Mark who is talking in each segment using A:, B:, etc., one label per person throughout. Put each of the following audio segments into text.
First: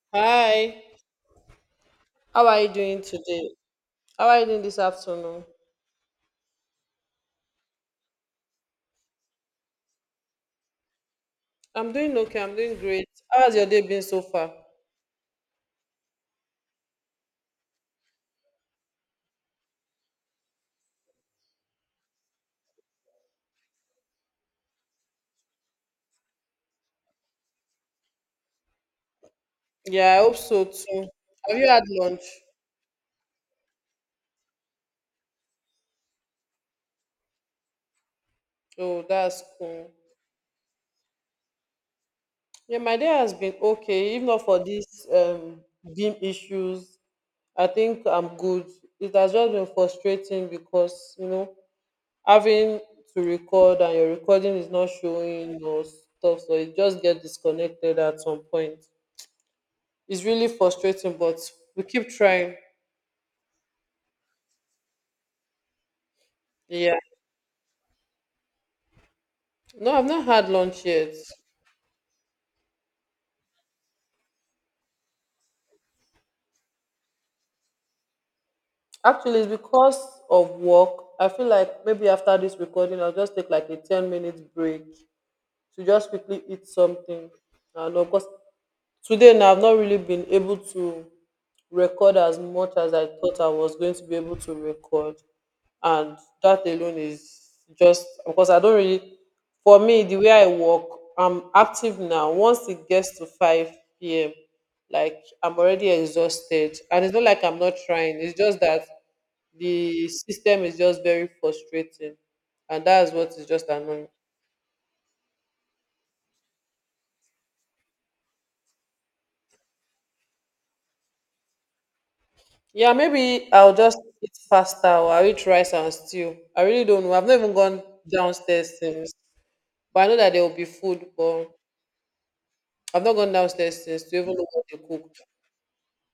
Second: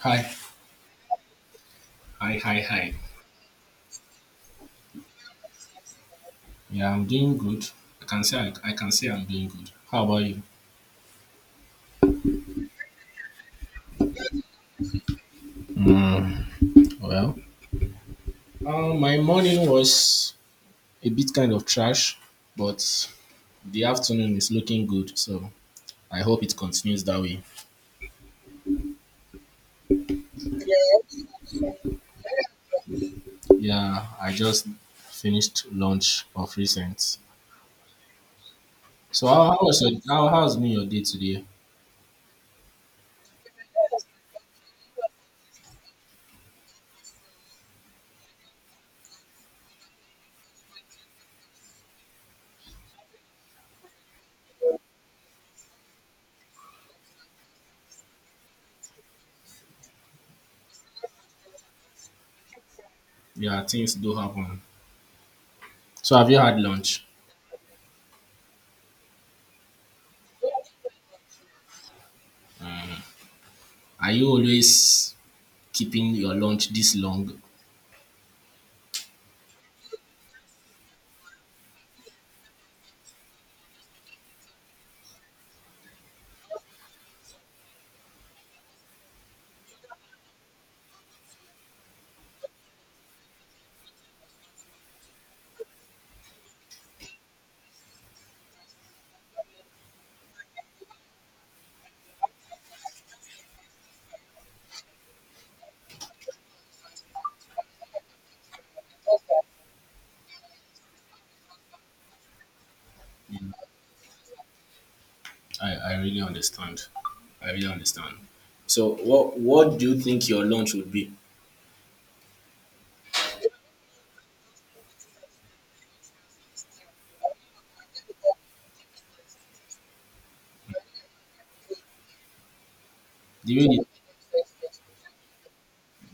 A: Hi,
B: Hi,
A: hi,
B: how
A: hi,
B: are you
A: hi.
B: doing today? How are you doing this afternoon?
A: Yeah, I'm doing good. I can say I can say I'm doing good. How about you?
B: I'm doing okay, I'm doing great. How has your day been so far?
A: Well, my morning was a bit kind of trash, but the afternoon is looking good. So I hope it continues that way.
B: Yeah, I hope so too. Have you had lunch?
A: Yeah, I just finished lunch of recent.
B: Oh,
A: So
B: that's
A: how was
B: cool.
A: your, how's been your day today?
B: Yeah, my day has been okay. If not for these beam issues, I think I'm good. It has just been frustrating because, you know, having to record and your recording is not showing or stuff, so it just get disconnected at some point. It's really frustrating, but we keep trying.
A: Yeah, things do happen. So have you had
B: Yeah.
A: lunch?
B: No, I've not had lunch yet.
A: Are you always keeping your lunch this long?
B: Actually, it's because of work. I feel like maybe after this recording, I'll just take like a 10-minute break to just quickly eat something. I don't know, because today now I've not really been able to record as much as I thought I was going to be able to record, and that alone is just because I don't really, for me the way I work, I'm active. Now once it gets to 5 p.m., like, I'm already exhausted, and it's not like I'm not trying, it's just that the system is just very frustrating, and that's what is just annoying.
A: I really understand. I really understand. So what do you think your lunch would be?
B: Yeah, maybe I'll just eat pasta or I'll eat rice and stew. I really don't know. I've not even gone downstairs since. But I know that there will be food, but I've not gone
A: The way
B: downstairs
A: you,
B: since to even know what they cooked.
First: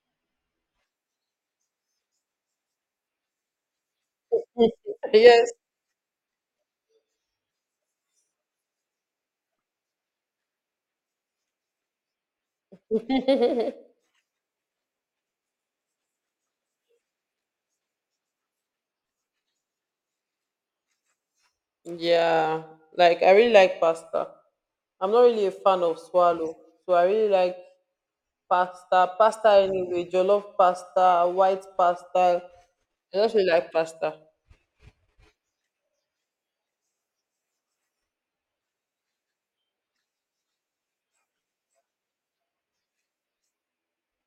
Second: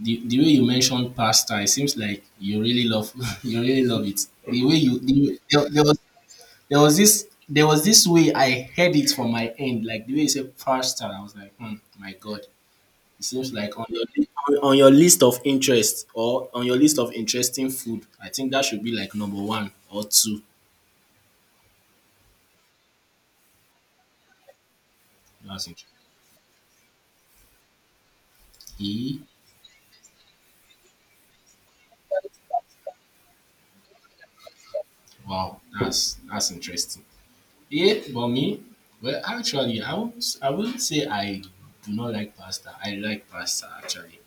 A: the way you mentioned pasta, it seems like you really love you really love it. The way you the,
B: Yes.
A: there, there was this way I heard it from my end, like the way you said pasta, I was like, hmm, my God. It seems like on your on your list of interest or on your list of interesting food, I think that should be like number one or two.
B: Yeah. Like, I really like pasta. I'm not really a
A: That's
B: fan
A: interesting.
B: of swallow. So I really like pasta.
A: E-
B: Pasta anyway, jollof pasta, white pasta. I just really like pasta.
A: Wow, that's interesting. Yeah, for me, well, actually, I wouldn't say I do not like pasta. I like pasta actually,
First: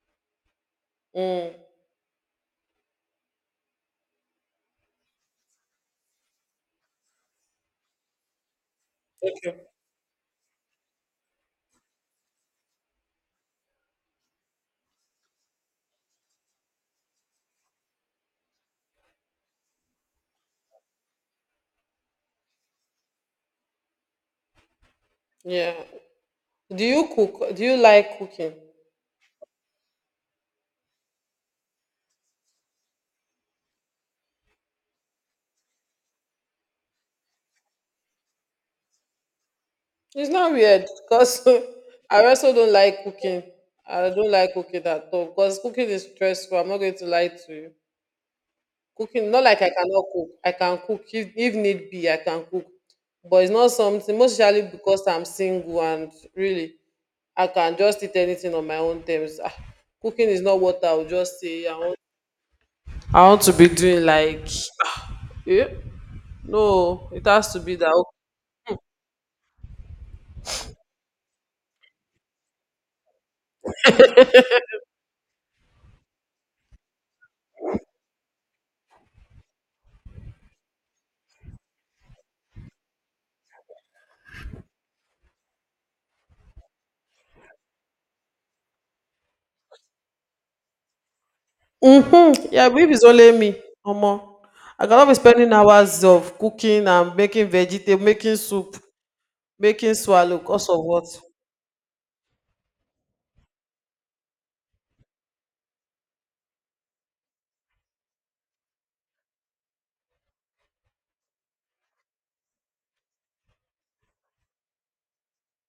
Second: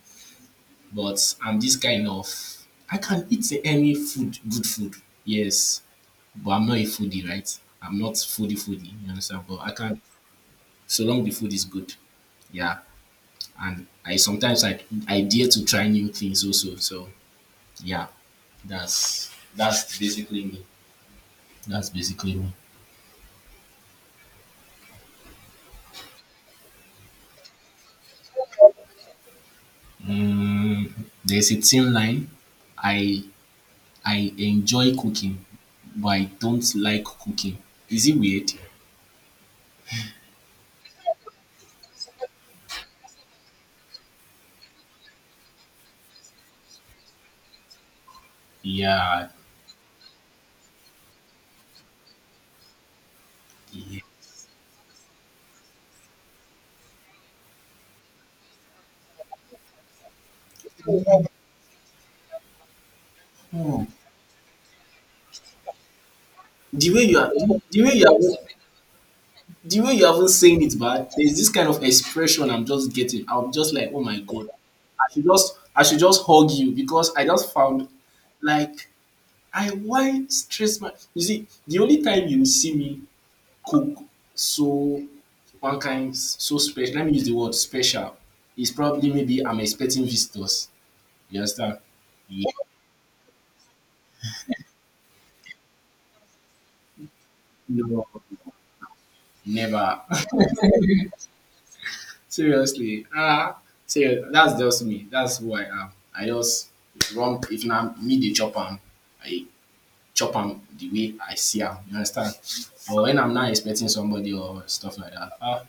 A: but
B: Mm.
A: I'm this kind of I can eat any food, good food. Yes, but I'm not a foodie, right? I'm not foodie foodie. You understand? But
B: Okay.
A: I can so long the food is good. Yeah, and I sometimes I dare to try new things also. So yeah, that's that's basically me. That's basically me.
B: Yeah. Do you cook? Do you like cooking?
A: Mm, there's a thin line. I I enjoy cooking, but I don't like cooking. Is it weird?
B: It's not weird because I also don't like cooking. I don't like cooking at all because cooking is stressful. I'm not going to lie to you.
A: Yeah.
B: Cooking, not like I cannot cook. I can cook if need be. I can cook, but it's not
A: Yeah.
B: something. Mostly because I'm single and really, I can just eat anything on my own terms. Ah, cooking is not what I would just say. I want to be
A: Hmm.
B: doing like, yeah.
A: The way
B: No,
A: you
B: it
A: are,
B: has to be
A: the way
B: that
A: you are, the way you haven't saying it, but there's this kind of expression I'm just getting. I'm just like, oh my god, I should just hug you because I just found like I why stress my. You see, the only time you see me cook so one kind so special. Let me use the word special. Is probably maybe I'm expecting visitors. You understand? Yeah,
B: yeah, if it's only me, omo, I cannot be spending hours of cooking and making vegetable,
A: no,
B: making soup, making
A: never.
B: swallow, cause of what?
A: Seriously. Ah, serious. That's just me. That's who I am. I just run. If na me the chop am, I chop am the way I see am. You understand? But when I'm not expecting somebody or stuff like that, ah,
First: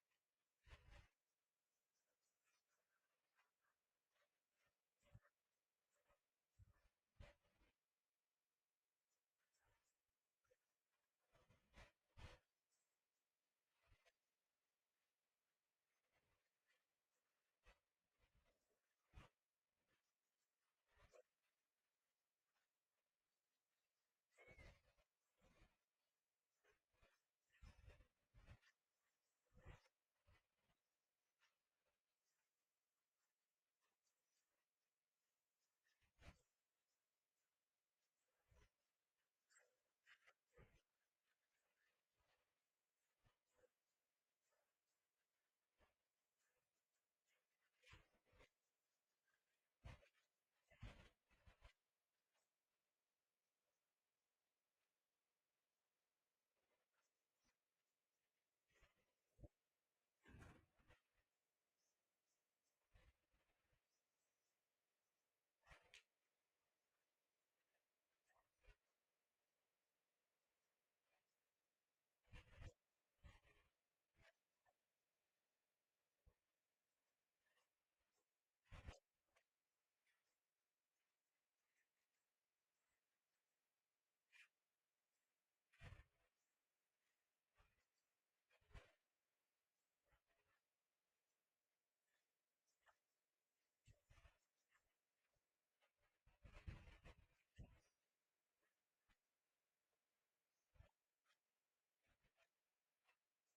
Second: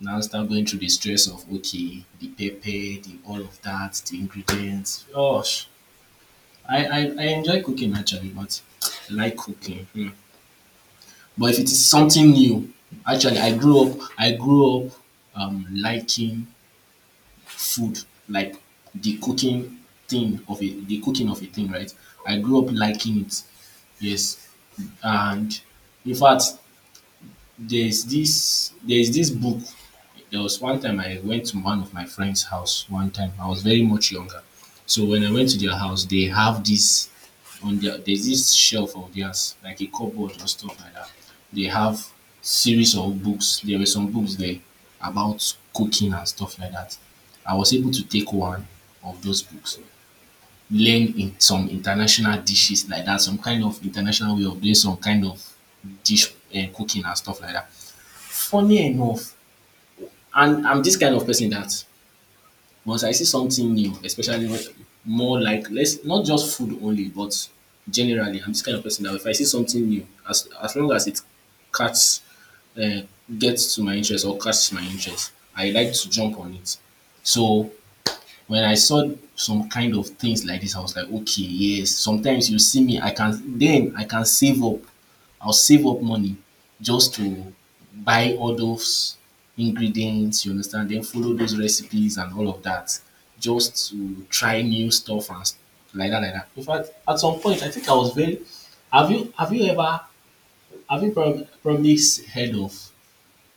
A: now start going through the stress of okay, the pepper, the all of that, the ingredients. Gosh, I enjoy cooking actually, but I like cooking. Hmm. But if it is something new, actually I grew up liking food, like the cooking thing of it, the cooking of a thing, right? I grew up liking it. Yes. And in fact there's this book. There was one time I went to one of my friend's house one time. I was very much younger. So when I went to their house, they have this on their there's this shelf of theirs, like a cupboard or stuff like that. They have series of books. There were some books there about cooking and stuff like that. I was able to take one of those books, learn in some international dishes like that, some kind of international way of doing some kind of dish and cooking and stuff like that. Funny enough, and I'm this kind of person that once I see something new, especially when more like let's not just food only, but generally, I'm this kind of person that if I see something new, as long as it catch uh, gets to my interest or catches my interest, I like to jump on it. So when I saw some kind of things like this, I was like, okay, yes. Sometimes you see me, I can save up I'll save up money just to buy all those ingredients, you understand, then follow those recipes and all of that just to try new stuff like that, like that. In fact, at some point, I think I was very. Have you ever have you prob- probably s- heard of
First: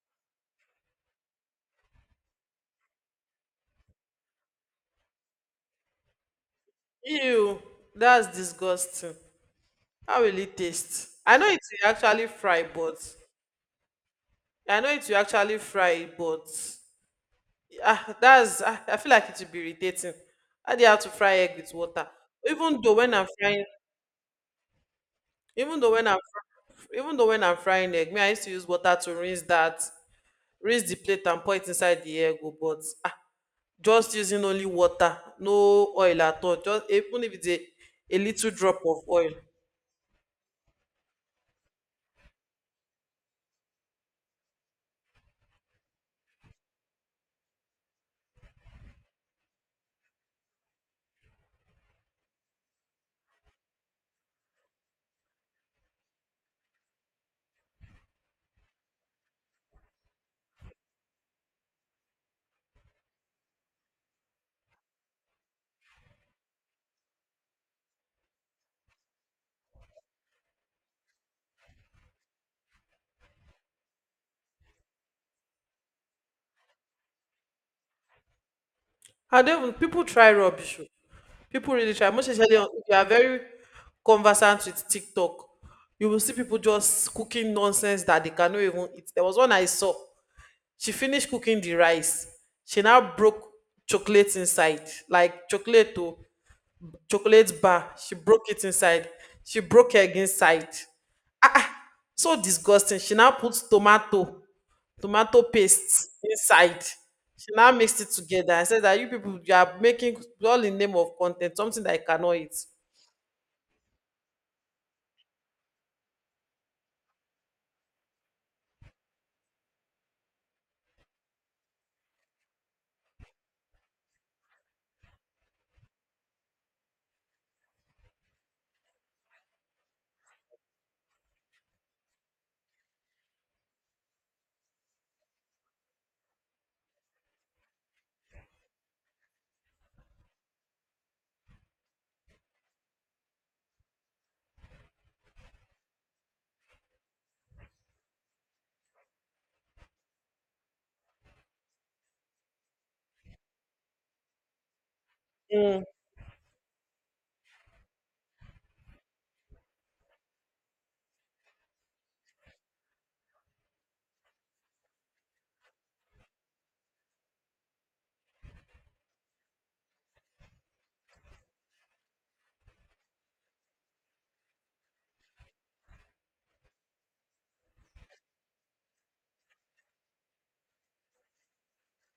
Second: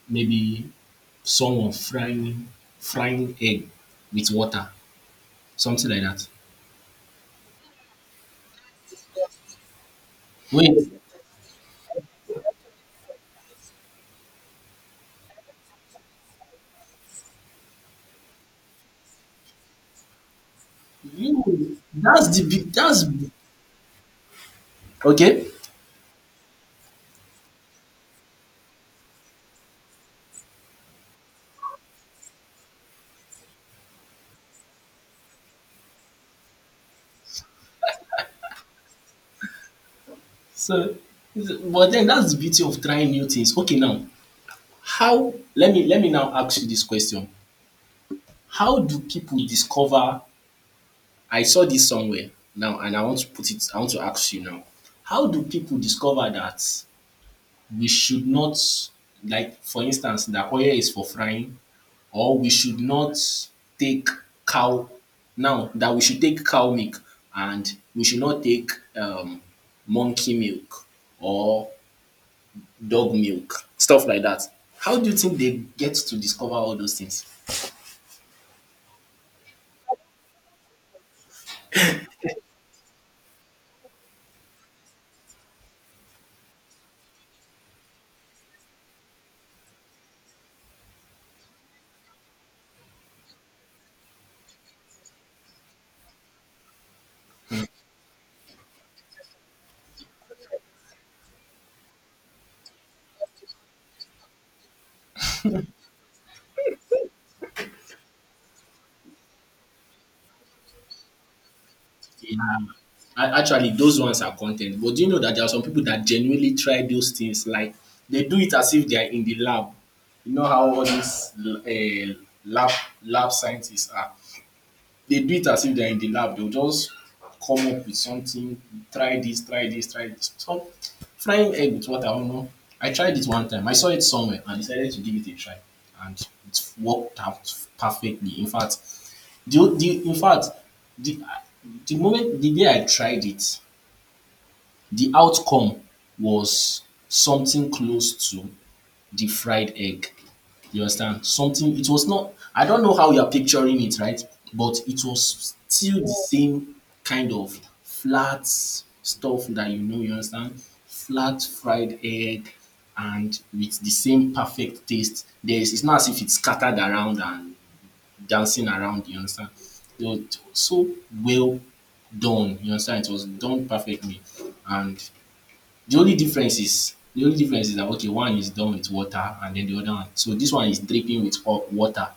A: maybe someone frying egg with water, something like that?
B: Ew, that's disgusting. How will it
A: Wait,
B: taste? I know it will actually fry, but I know it will actually fry, but ah, that's ah, I feel like it will be irritating. How do you have to fry egg with
A: you,
B: water?
A: that's the big
B: even though
A: that's
B: when i'm frying
A: okay.
B: even though when i'm fry- Even though when I'm frying egg, me, I used to use water to rinse that, raise the plate and pour it inside the air go, but ah, just using only water, no oil at all, just even if it's a little drop of oil.
A: So, is but then that's the beauty of trying new things. Okay, now how? Let me now ask you this question: how do people discover? I saw this somewhere now, and I want to put it. I want to ask you now: how do people discover that we should not, like for instance, that oil is for frying, or we should not take cow? Now that we should take cow milk, and we should not take um, monkey milk, or dog milk, stuff like that. How do you think they get to discover all those things?
B: And even people try rubbish o. People really try, most especially on- if you are very conversant with TikTok, you will see people just cooking nonsense that they cannot even eat. There was one I saw. She finished cooking the rice. She now broke chocolate inside, like chocolate o, chocolate bar, she broke it inside. She broke egg inside. So disgusting. She now puts tomato paste inside. She now mixed it together and said that you people, you are making all in name of content, something that I cannot
A: Yeah.
B: eat.
A: A- actually, those ones are content. But do you know that there are some people that genuinely try those things? Like they do it as if they are in the lab. You know how all these lab lab scientists are. They do it as if they're in the lab. They'll just come up with something, try this, try this, try this. So frying egg with water, I don't know. I tried it one time. I saw it somewhere and decided to give it a try. And it worked out perfectly. In fact, the the moment the day I tried it, the outcome was something close to the fried egg. You understand? Something, it was not, I don't know how you are picturing it, right? But it was
B: Mm.
A: still the same kind of flat stuff that you know, you understand? Flat fried egg and with the same perfect taste. There's, it's not as if it's scattered around and dancing around, you understand? It was so well done, you understand? It was done perfectly. And the only difference is that okay, one is done with water and then the other one. So this one is dripping with hot water,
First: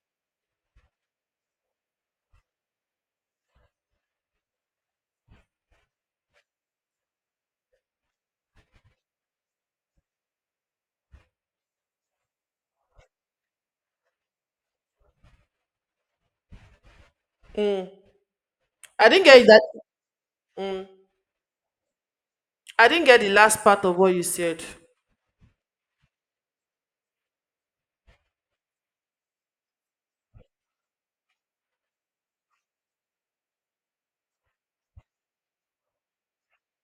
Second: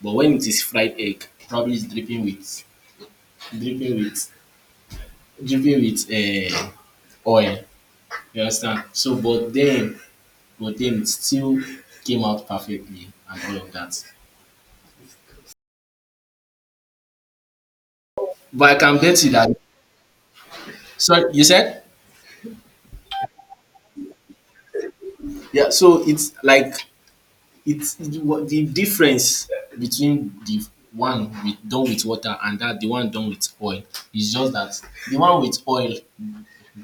A: but when it is fried egg, probably it's dripping with dripping with uh, oil. You understand? So but then it still came out perfectly and all of that. But I can
B: I
A: bet
B: didn't
A: you
B: get
A: that.
B: that. Mm.
A: So you said?
B: I didn't get the last part of what you said.
A: Yeah. So it's like it's the difference between the one with done with water and that the one done with oil is just that the one with oil,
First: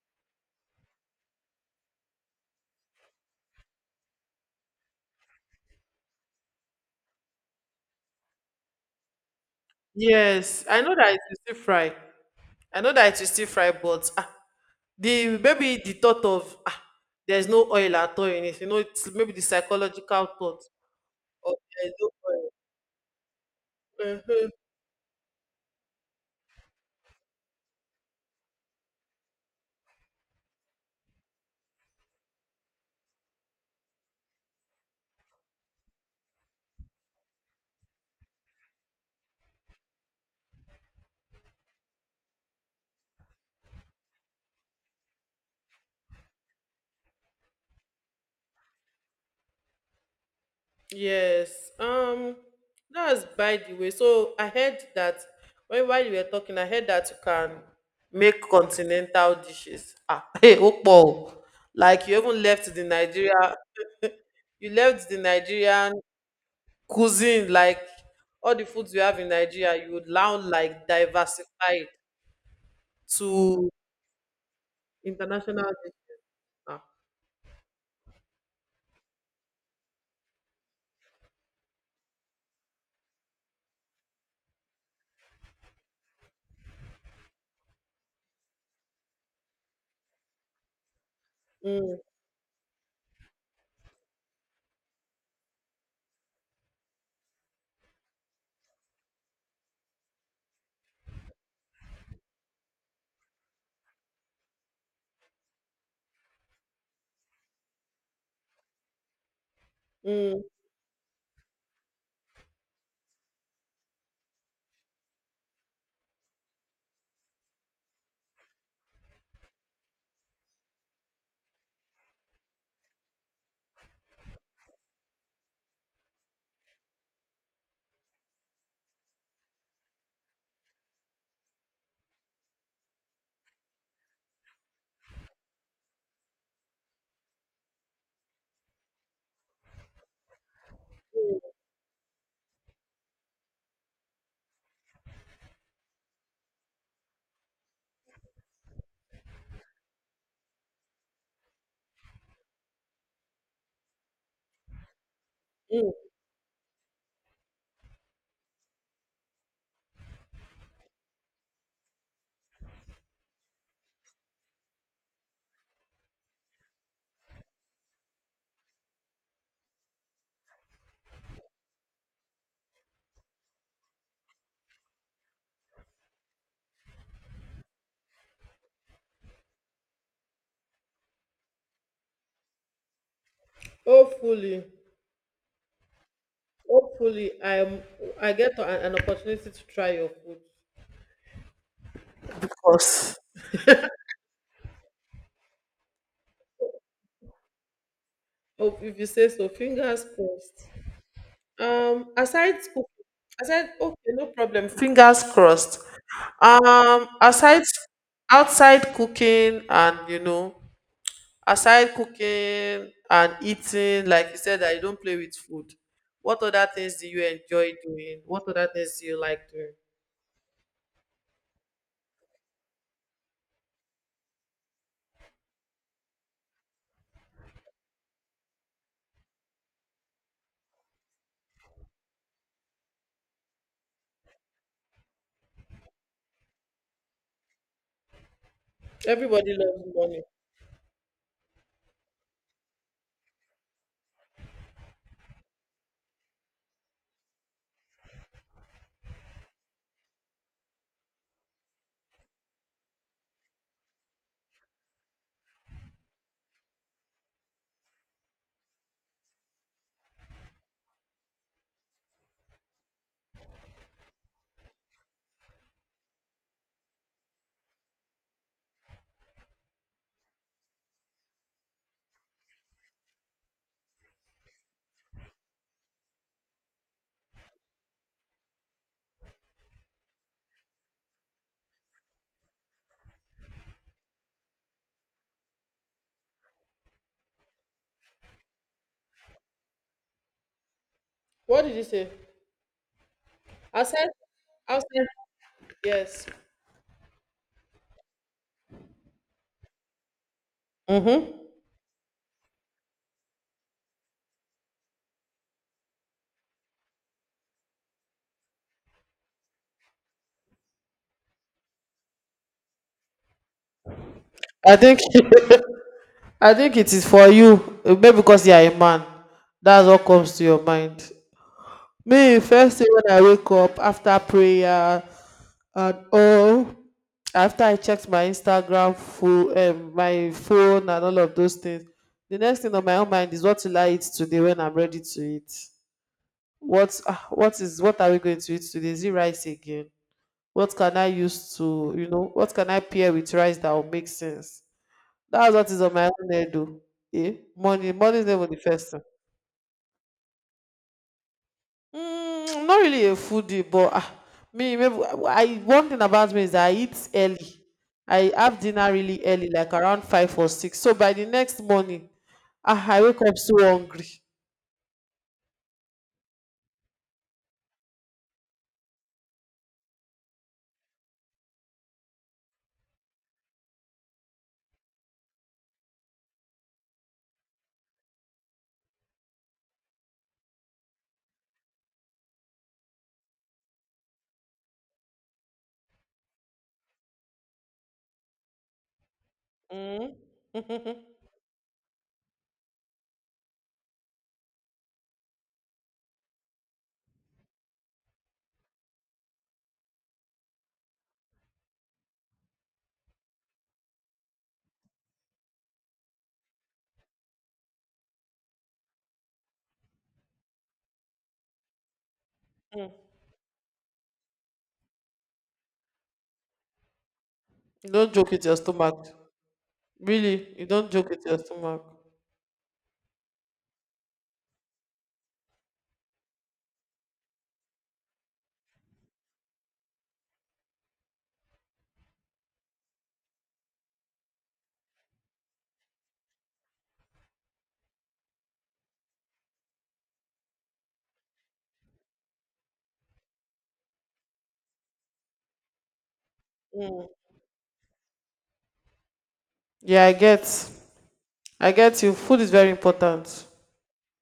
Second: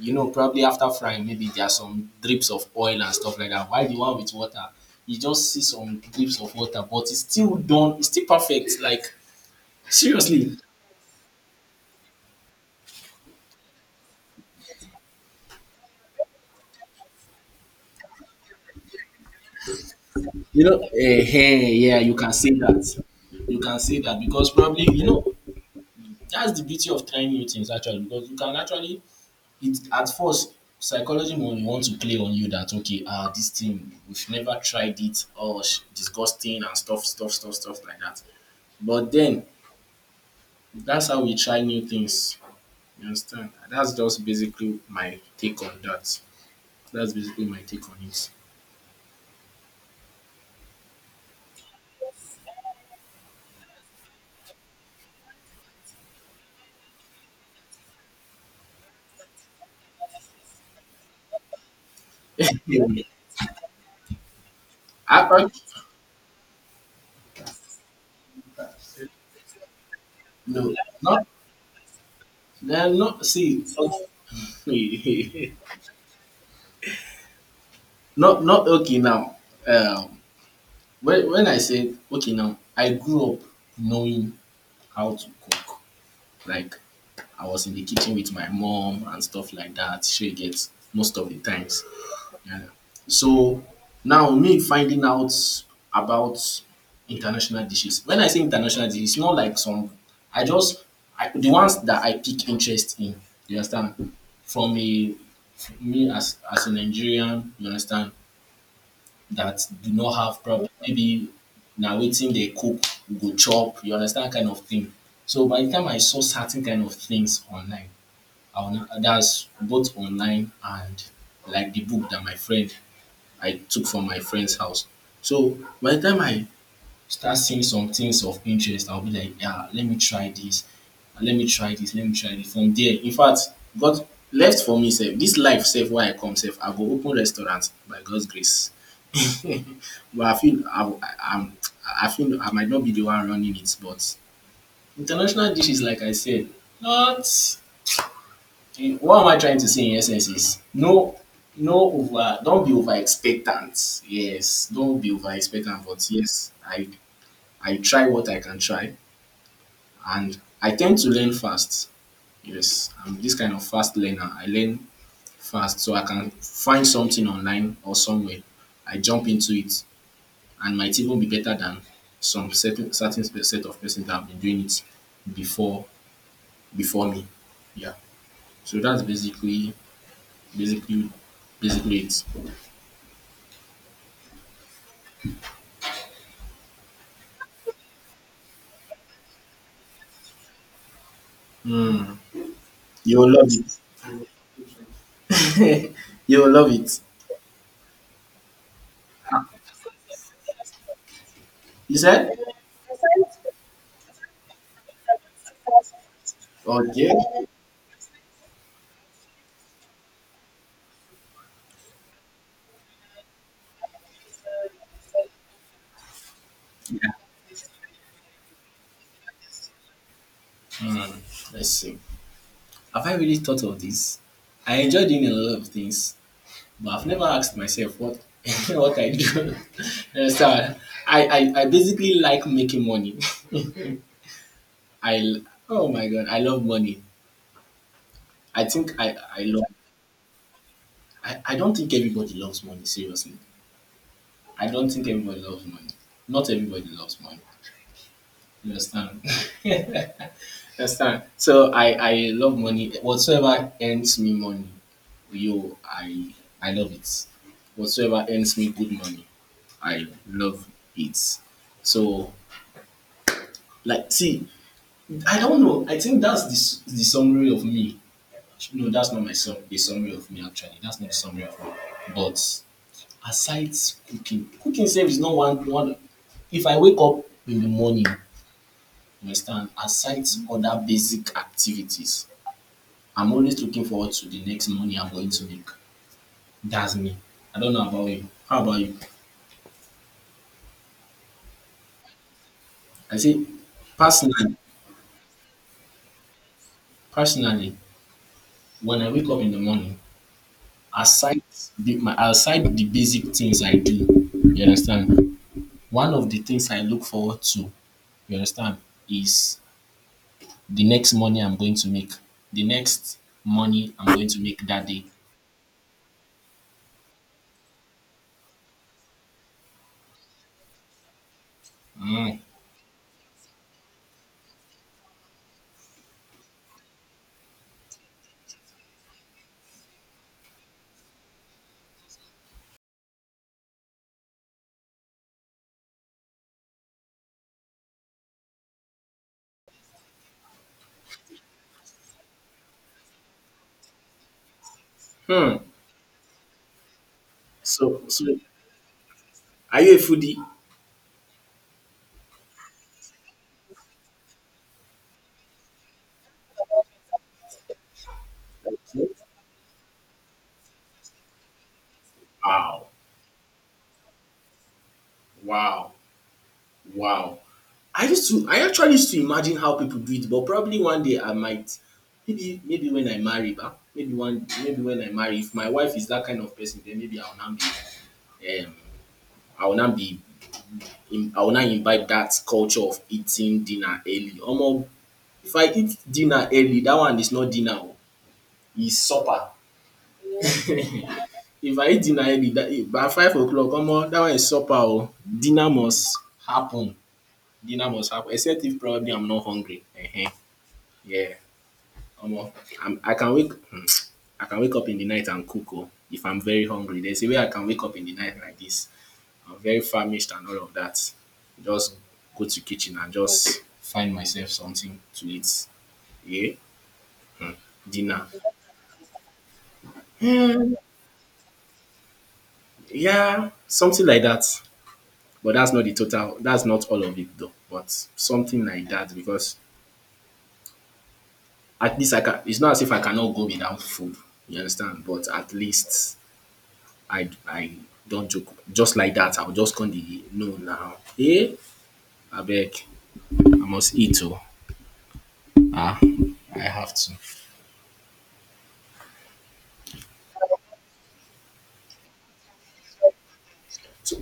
A: you know, probably after frying, maybe there are some drips of oil and stuff like that. While the one with water, you just see some drips of water, but it's still done, it's still perfect. Like seriously,
B: Yes, I know that it will still fry. I know that it will still fry, but ah, the maybe the thought of, ah, there's no oil at all in it. You know, it's maybe the psychological thought
A: you know, eh,
B: of
A: eh,
B: there's
A: yeah,
B: no
A: you can
B: oil.
A: say that. You can say that because
B: Mhm.
A: probably you know that's the beauty of trying new things actually because you can actually it at first psychology will want to play on you that okay, ah, this thing we've never tried it, or sh- disgusting and stuff, stuff, stuff, stuff like that. But then that's how we try new things. You understand? That's just basically my take on that. That's basically my take on it.
B: Yes. That's by the way. So I heard that, when while you were talking, I heard that you can make continental dishes. Ah, hey, Okpo. Like, you even left the Nigeria, you left the
A: I thought
B: Nigerian cuisine, like all the foods you have in Nigeria, you would now
A: no,
B: like
A: not
B: diversify it
A: no, not see
B: to
A: okay.
B: international dishes. Ah,
A: Not not okay now. Um, when I said okay now, I grew up knowing how to cook. Like I was in the kitchen with my mom and stuff like that. She gets most of the times.
B: mm,
A: Yeah. So now me finding out about international dishes. When I say international dishes, it's not like some I just the ones that I pick interest in. You understand? From a me as a Nigerian, you understand? That do not
B: mm,
A: have problem. Maybe now waiting they cook, you go chop, you understand kind of thing. So by the time I saw certain kind of things online, I will not, that's both online and like the book that my friend I took from my friend's house. So by the time I start seeing some things of interest I'll be like, yeah, let me try this, let me try this, let me try this. From there, in fact, God left for me sef, this life sef where I come sef, I go open restaurant by God's grace. But I feel I'm I feel I might not be the one running it, but international dishes like I said, not what am I trying to say in essence is no no over don't be over expectant. Yes, don't be over expectant
B: mm.
A: but yes I try what I can try and I tend to learn fast. Yes, I'm this kind of fast learner. I learn fast so I can find something online or somewhere. I jump into it and might even be better than some certain set of persons that have been doing it before before me. Yeah. So that's basically basically it.
B: Hopefully, hopefully, I get an opportunity to try your food. Of course.
A: You'll love it. You'll love it.
B: Oh, if you say so, fingers crossed.
A: You said?
B: Aside cooking, aside, okay, no problem. Fingers crossed.
A: Okay. Yeah.
B: Aside outside cooking and, you know, aside cooking and eating, like you said that you don't play with food. What other things do
A: Yeah.
B: you enjoy doing? What other things do you like doing?
A: Hmm. Let's see. Have I really thought of this? I enjoy doing a lot of things, but I've never asked myself what what I do. You understand? I basically like making money. I l- oh my god, I love money. I think I I
B: Everybody
A: love
B: loves money.
A: I don't think everybody loves money, seriously. I don't think everybody loves money. Not everybody loves money. You understand? Understand? So I love money. Whatsoever earns me money, yo, I love it. Whatsoever earns me good money, I love it. So like, see, I don't know. I think that's the summary of me. No, that's not my sum. The summary of me actually. That's not the summary of me. But aside cooking, cooking save is not one one. If I wake up in the morning, you understand? Aside other basic activities, I'm always looking forward to the next money I'm going to make. That's me. I don't know about you. How about you?
B: What did you say?
A: I say,
B: Outside,
A: personally,
B: outside. Yes.
A: personally, when I wake up in the morning,
B: Mm-hmm.
A: aside the, my aside the basic things I do, you understand? One of the things I look forward to, you understand, is the next money I'm going to make. The next money I'm going to make
B: I
A: that
B: think
A: day.
B: I think it is for you, maybe because you are a man. That's what comes to your mind. Me,
A: Mm.
B: first thing when I wake up after prayer and all, after I checked my Instagram, full, my phone, and all of those things, the next thing on my own mind is, what will I eat today when I'm ready to eat? What, ah, what is, what are we going to eat today? Is it rice again? What can I use to, you know, what can I pair with rice that will make sense? That's
A: Hmm.
B: what is on my own head though. Eh? Money,
A: So,
B: money is
A: so
B: never the first thing.
A: are you a foodie?
B: Mm, I'm not really a foodie, but ah, me, maybe, I one thing about me is that I eat early. I have dinner really early, like around five or six. So by the next morning, ah,
A: Wow,
B: I wake up so hungry.
A: wow, wow. I actually used to imagine how people do it, but probably one day I might. Maybe when I marry, bah, maybe when I marry, if my wife is that kind of person, then maybe I will not be I will not be I will not imbibe that culture of eating dinner early. Omo, if I eat dinner early, that one is not dinner o, is supper.
B: Mm. You
A: If I eat dinner early that eh by 5 o'clock, omo that one is supper o. Dinner must happen. Dinner must happen except if probably I'm not hungry. Ehen, yeah. Omo, I'm I can wake um I can wake up in the night and cook oh, if I'm very hungry. There's a way I can wake up in the night like this, I'm very famished and all of that, just go to kitchen and just find myself something to eat. Yeah,
B: don't
A: dinner.
B: joke with your stomach. Really, you don't joke with your stomach.
A: Yeah, something like that. But that's not all of it though, but something like that because at least I can it's not as if I cannot go without food, you understand, but at least I don't joke. Just like that, I'll just come the no now. Eh? I beg. I must eat oh. Ah, I have
B: Mm.
A: to.
B: Yeah, I get you. Food is very important.
A: So,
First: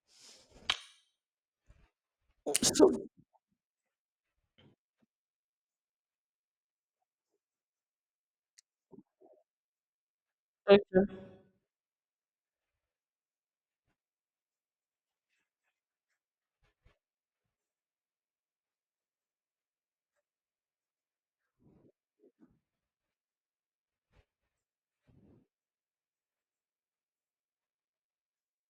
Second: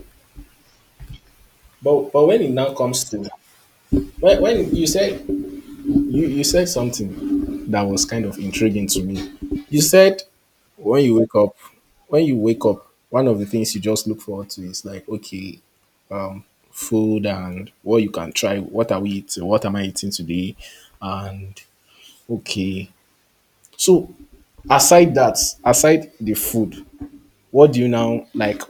A: but when it now
B: So,
A: comes to when you said you said something that was kind of intriguing to me. You said
B: okay.
A: when you wake up when you wake up, one of the things you just look forward to is like, okay, um, food and what you can try, what are we eating, what am I eating today? And okay, so aside that, aside the food, what do you now like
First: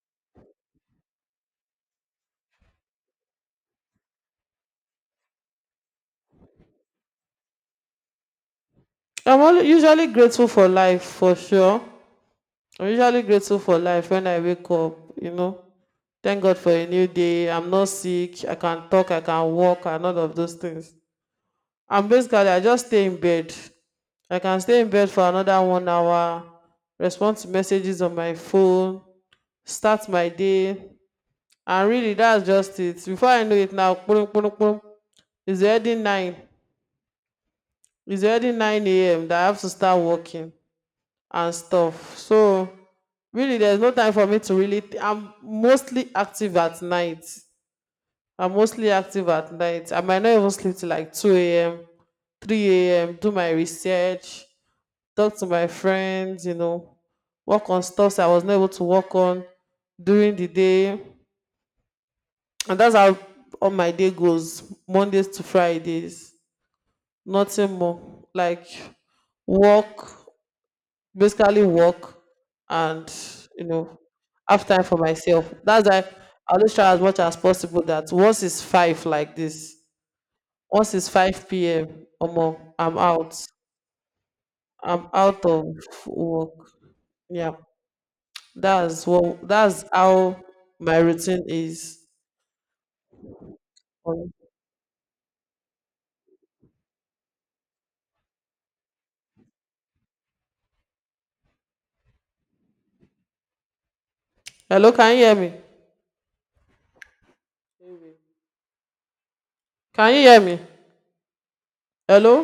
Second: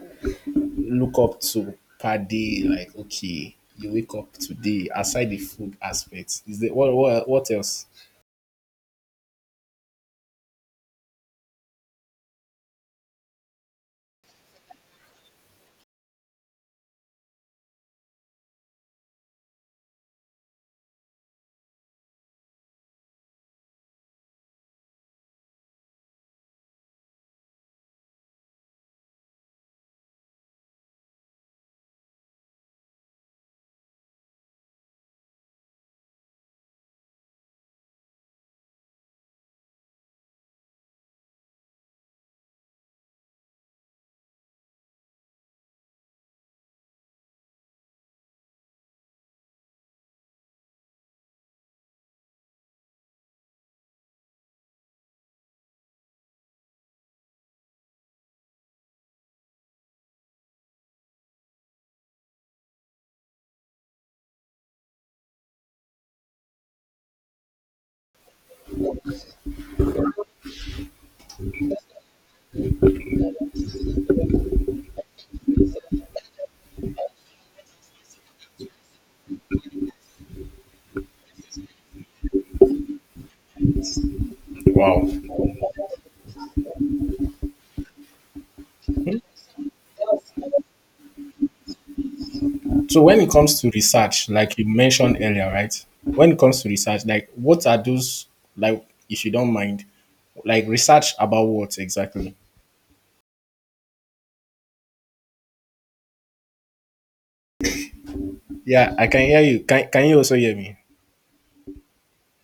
A: look up to per day? Like, okay, you wake up today, aside the food aspect, is there what what else?
B: I'm only usually grateful for life for sure. I'm usually grateful for life when I wake up, you know. Thank God for a new day. I'm not sick. I can talk, I can walk, and all of those things. I'm basically, I just stay in bed. I can stay in bed for another one hour, respond to messages on my phone, start my day. And really, that's just it. Before I know it now, kpurung, kpurung, kpurung, it's already 9. It's already 9 a.m. that I have to start working. And stuff. So really, there's no time for me to really. I'm mostly active at night. I'm mostly active at night. I might not even sleep till like 2 a.m., 3 a.m. Do my research, talk to my friends, you know, work on stuff I was not able to work on during the day, and that's how all my day goes. Mondays to Fridays, nothing more. Like, work, basically work, and, you know, have time for myself. That's why I always try as much as possible that once it's five like this, once it's 5 p.m. or more, I'm
A: Wow.
B: out of work. Yeah, that's how my routine is.
A: So when it comes to research, like you mentioned earlier, right? When it comes to research, like what are those like if you don't mind, like research about what exactly?
B: Hello, can you hear me?
A: Yeah, I can hear you. Can
B: Can
A: you
B: you
A: also
B: hear
A: hear
B: me?
A: me?
B: Hello.